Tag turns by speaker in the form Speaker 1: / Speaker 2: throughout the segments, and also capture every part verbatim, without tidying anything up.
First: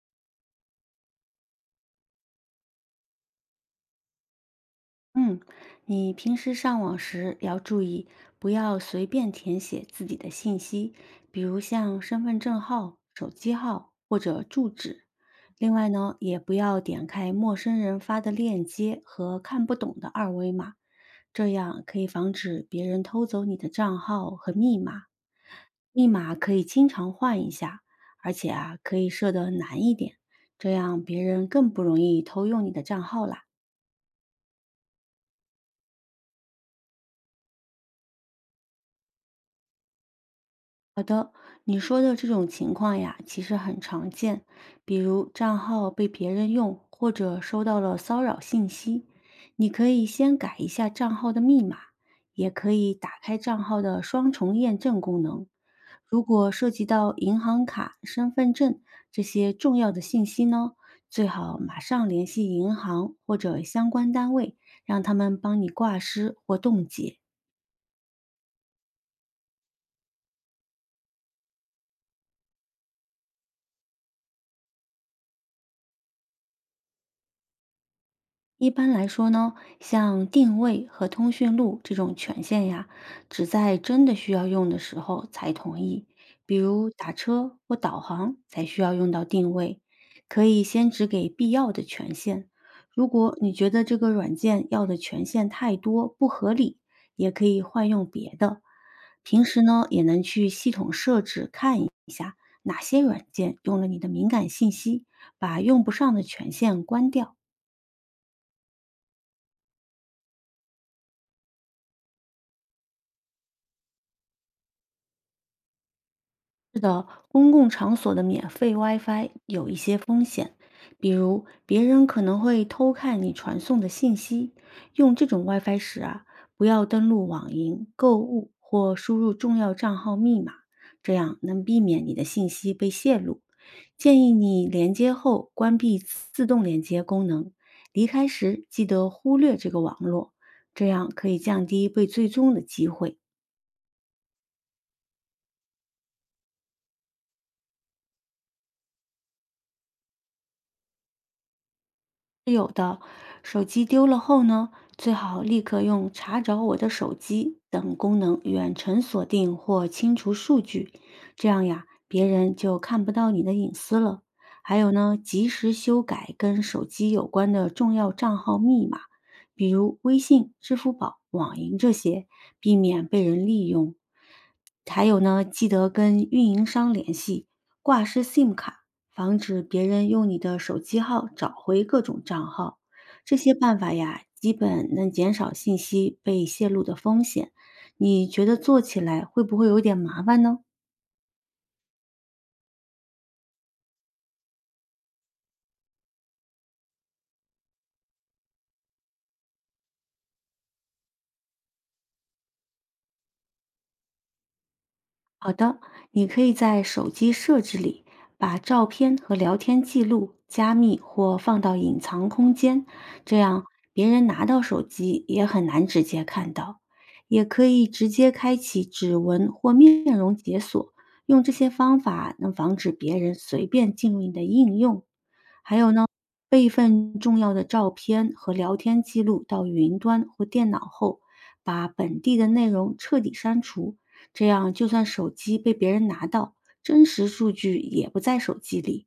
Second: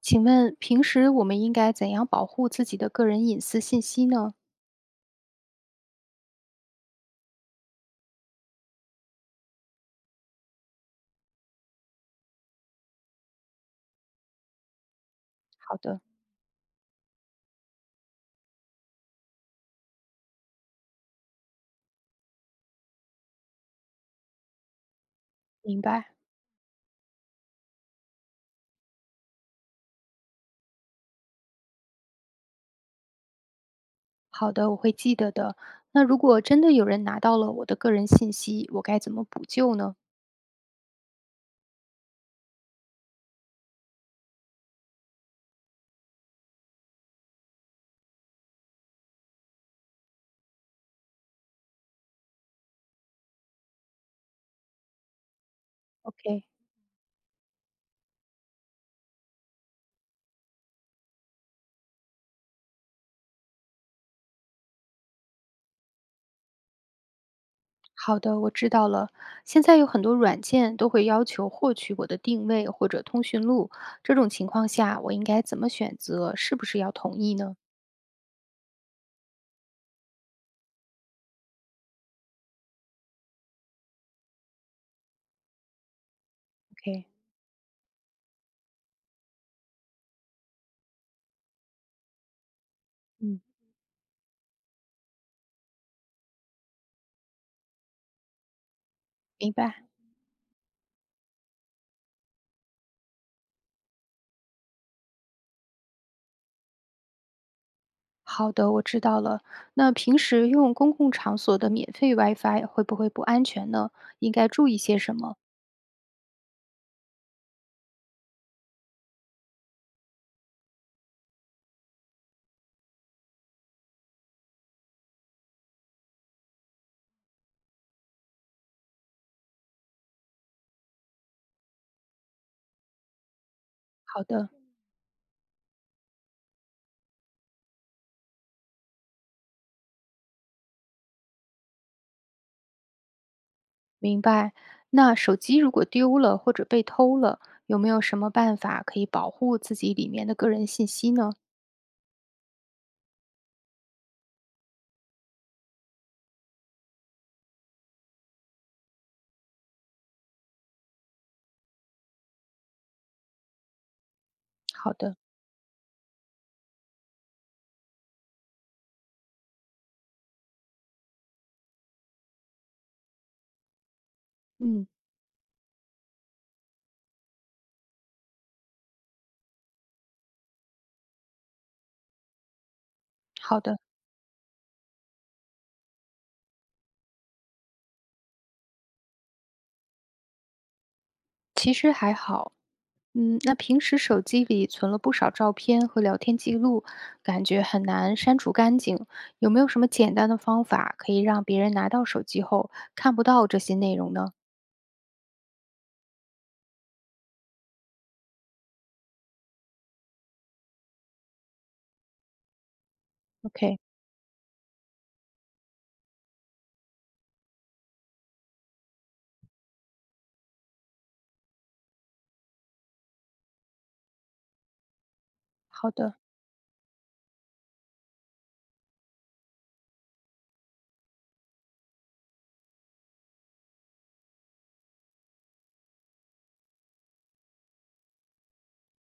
Speaker 1: 请问平时我们应该怎样保护自己的个人隐私信息呢？
Speaker 2: 嗯，你平时上网时要注意，不要随便填写自己的信息，比如像身份证号、手机号或者住址。另
Speaker 1: 好
Speaker 2: 外
Speaker 1: 的，
Speaker 2: 呢，也不要点开陌生人发的链接和看不懂的二维码，这样可以防止别人偷走你的账号和密码。
Speaker 1: 明
Speaker 2: 密
Speaker 1: 白，
Speaker 2: 码可以经常换一下，而且啊，可以设的难一点，这样别人更不容易偷用你的账号啦。
Speaker 1: 好的，我会记得的。那如果真的有人拿到了我的个人信息，我该怎么补救呢
Speaker 2: 你说的这种情况呀，其实很常见，比如账号被别人用，或者收到了骚扰信息，你可以先改一下账号的密码，也可以打开账号的双重验证功能。如
Speaker 1: ？OK，
Speaker 2: 果涉及到银行卡、身份证这些重要的信息呢，最好马上联系银行或者相关单位，让他们帮你挂失或冻结。
Speaker 1: 好的，我知道了。现在有很多软件都会要求获取我的定位或者通讯录，这种情况下我应该怎么选择？是不是要同意呢
Speaker 2: 一般来说呢，像定位和通讯录这种权限呀，只在真的需要用的时候才同意，比如
Speaker 1: ？OK，
Speaker 2: 打车或导航才需要用到定位，可以先只给必要的权限。如果
Speaker 1: 嗯，
Speaker 2: 你觉得这个软件要的权限太多不合理，也可以换用别的。平
Speaker 1: 明
Speaker 2: 时
Speaker 1: 白。
Speaker 2: 呢，也能去系统设置看一哪些软件用了你的敏感信息，把用不上的权限关掉。
Speaker 1: 好的，我知道了。那平时用公共场所的免费 WiFi 会不会不安全呢？应该注意些什么？
Speaker 2: 是的，公共场所的免费 WiFi 有一些风险，比如别人可能会偷看你传送的信息。用这种 WiFi 时啊，不要登录网银、购物或输入重要账号密码，这样能避免你的信息被泄露。建
Speaker 1: 好
Speaker 2: 议
Speaker 1: 的，
Speaker 2: 你连接后关闭自动连接功能，离开时记得忽略这个网络，这样可以降低被追踪的机会。
Speaker 1: 明白。那手机如果丢了或者被偷了，有没有什么办法可以保护自己里面的个人信息呢？
Speaker 2: 是有的，手机丢了后呢，最好立刻用“查找我的手机”等功能远程锁定或清除数据，这样呀，别人就看不到你的隐私了。还有
Speaker 1: 好
Speaker 2: 呢，
Speaker 1: 的，
Speaker 2: 及时修改跟手机有关的重要账号密码，比如微信、支付宝、网银这些，避免被人利用。
Speaker 1: 嗯，
Speaker 2: 还有呢，记得跟运营商联系，挂失 SIM 卡防止别人用你的手机号找回各种账号。这些
Speaker 1: 好
Speaker 2: 办
Speaker 1: 的。
Speaker 2: 法呀，基本能减少信息被泄露的风险。你觉得做起来会不会有点麻烦呢？
Speaker 1: 其实还好，嗯，那平时手机里存了不少照片和聊天记录，感觉很难删除干净。有没有什么简单的方法可以让别人拿到手机后看不到这些内容呢？
Speaker 2: 好的，你可以在手机设置里把照片和聊天记录加密或放到隐藏空间，这样
Speaker 1: OK，
Speaker 2: 别人拿到手机也很难直接看到。也可以直接开启指纹或面容解锁，用这些方法能防止别人随便进入你的应用。
Speaker 1: 好的，
Speaker 2: 备份重要的照片和聊天记录到云端或电脑后，把本地的内容彻底删除，这样就算手机被别人拿到，真实数据也不在手机里。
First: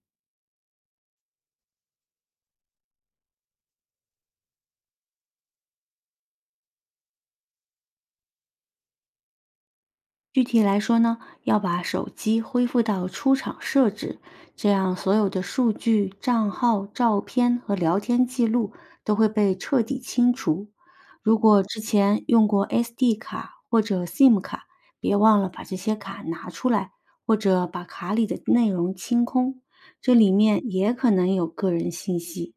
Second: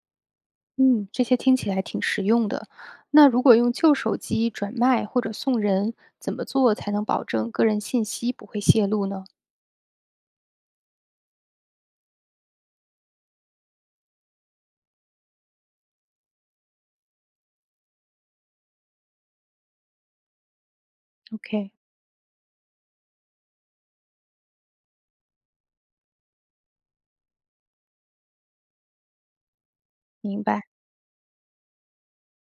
Speaker 1: 嗯，这些听起来挺实用的。那如果用旧手机转卖或者送人，怎么做才能保证个人信息不会泄露呢
Speaker 2: 具体来说呢，要把手机恢复到出厂设置，这样所有的数据、账号、照片和聊天记录都会被彻底清除。如果
Speaker 1: ？OK，
Speaker 2: 之前用过 S D 卡或者 SIM 卡，别忘了把这些卡拿出来，或者把卡里的内容清空，这里
Speaker 1: 明
Speaker 2: 面
Speaker 1: 白，
Speaker 2: 也可能有个人信息。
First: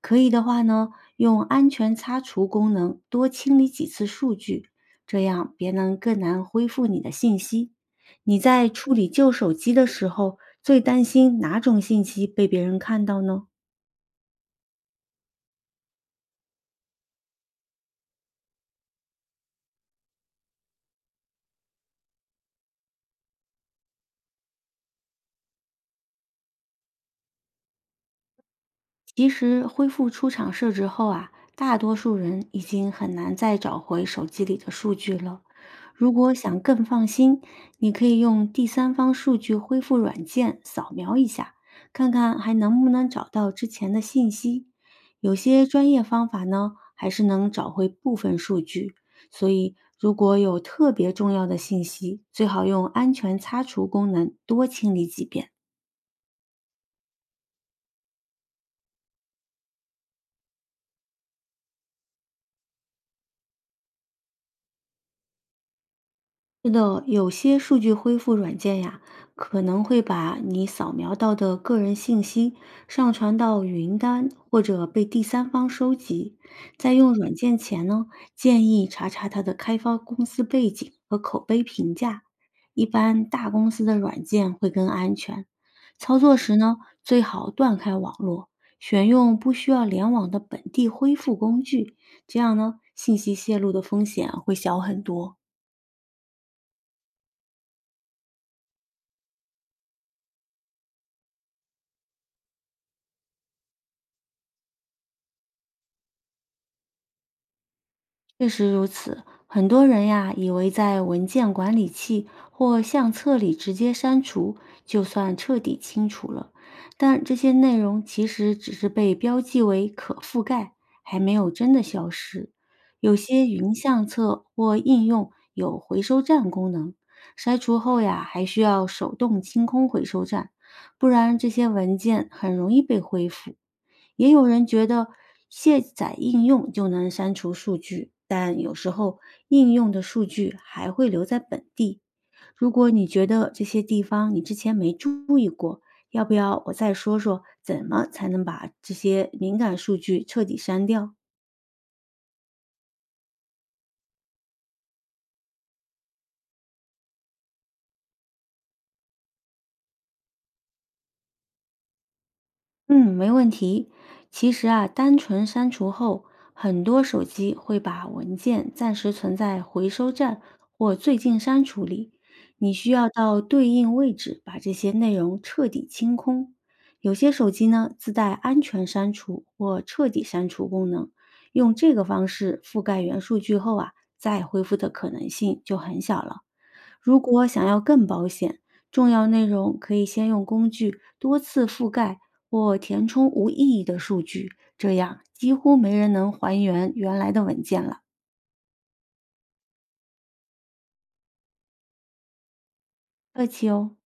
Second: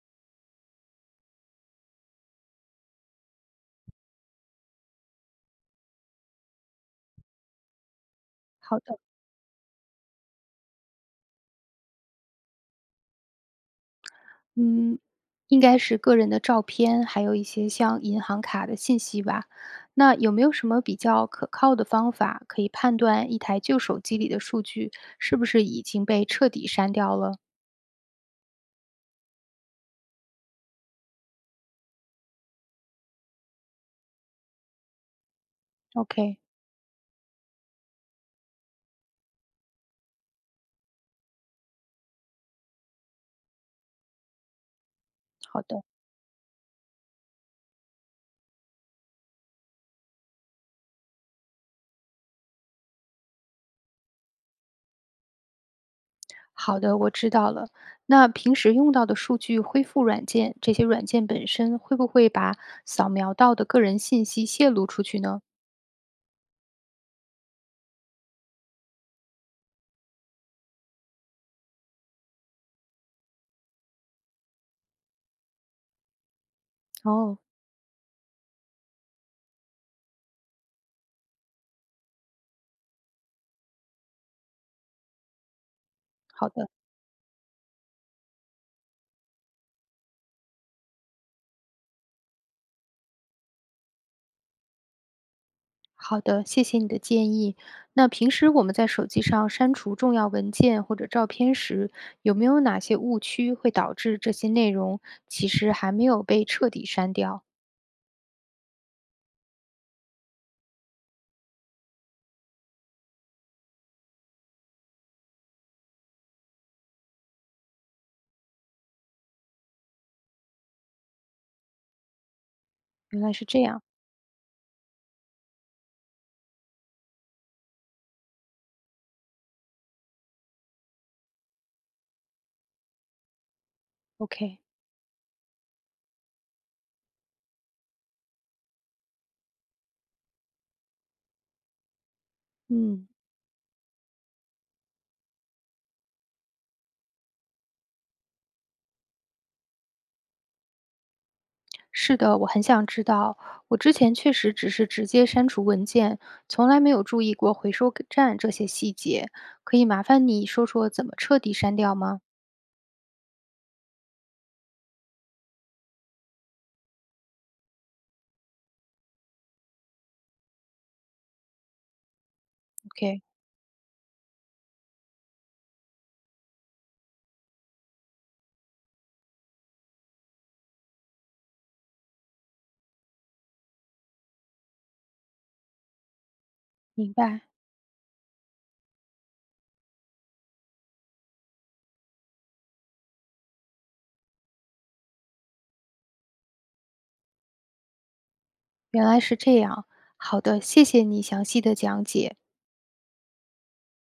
Speaker 2: 可以的话呢，用安全擦除功能多清理几次数据，这样别能更难恢复你的信息。你在
Speaker 1: 好
Speaker 2: 处
Speaker 1: 的，
Speaker 2: 理旧手机的时候，最担心哪种信息被别人看到呢？
Speaker 1: 嗯，应该是个人的照片，还有一些像银行卡的信息吧。那有没有什么比较可靠的方法可以判断一台旧手机里的数据是不是已经被彻底删掉了
Speaker 2: 其实恢复出厂设置后啊，大多数人已经很难再找回手机里的数据了。如果
Speaker 1: ？OK，
Speaker 2: 想更放心，你可以用第三方数据恢复软件扫描一下，看看还能不能找到之前的信息。有
Speaker 1: 好
Speaker 2: 些
Speaker 1: 的。
Speaker 2: 专业方法呢，还是能找回部分数据，所以如果有特别重要的信息，最好用安全擦除功能多清理几遍。
Speaker 1: 好的，我知道了。那平时用到的数据恢复软件，这些软件本身会不会把扫描到的个人信息泄露出去呢？
Speaker 2: 是的，有些数据恢复软件呀，可能会把你扫描到的个人信息上传到云端或者被第三方收集。在用软
Speaker 1: 哦，
Speaker 2: 件前呢，建议查查它的开发公司背景和口碑评价。一般大公司的软件会更安全。操作
Speaker 1: 好
Speaker 2: 时
Speaker 1: 的，
Speaker 2: 呢，最好断开网络，选用不需要联网的本地恢复工具，这样呢，信息泄露的风险会小很多。
Speaker 1: 好的，谢谢你的建议。那平时我们在手机上删除重要文件或者照片时，有没有哪些误区会导致这些内容其实还没有被彻底删掉？
Speaker 2: 确实如此，很多人呀以为在文件管理器或相册里直接删除，就算彻底清除了，但这些内容其实只是被标记为可覆盖，还没有真的消失。有
Speaker 1: 原来是
Speaker 2: 些
Speaker 1: 这
Speaker 2: 云
Speaker 1: 样
Speaker 2: 相册或应用有回收站功能，删除后呀还需要手动清空回收站，不然这些文件很容易被恢复。也有
Speaker 1: ，OK，
Speaker 2: 人觉得卸载应用就能删除数据，但有时候应用的数据还会留在本地。如果你
Speaker 1: 嗯。
Speaker 2: 觉得这些地方你之前没注意过，要不要我再说说怎么才能把这些敏感数据彻底删掉？
Speaker 1: 是的，我很想知道。我之前确实只是直接删除文件，从来没有注意过回收站这些细节。可以麻烦你说说怎么彻底删掉吗
Speaker 2: 嗯，没问题。其实啊，单纯删除后，很多手机会把文件暂时存在回收站或最近删除里，你需要
Speaker 1: ？OK，
Speaker 2: 到对应位置把这些内容彻底清空。有些手机呢，自带安全删除或彻底删除功能，用这个方式覆盖原数据后啊，再恢复的可能性就很小了。
Speaker 1: 明
Speaker 2: 如
Speaker 1: 白，
Speaker 2: 果想要更保险，重要内容可以先用工具多次覆盖或填充无意义的数据，这样几乎没人能还原原来的文件了。
Speaker 1: 原来是这样。好的，谢谢你详细的讲解。
Speaker 2: 客气哦。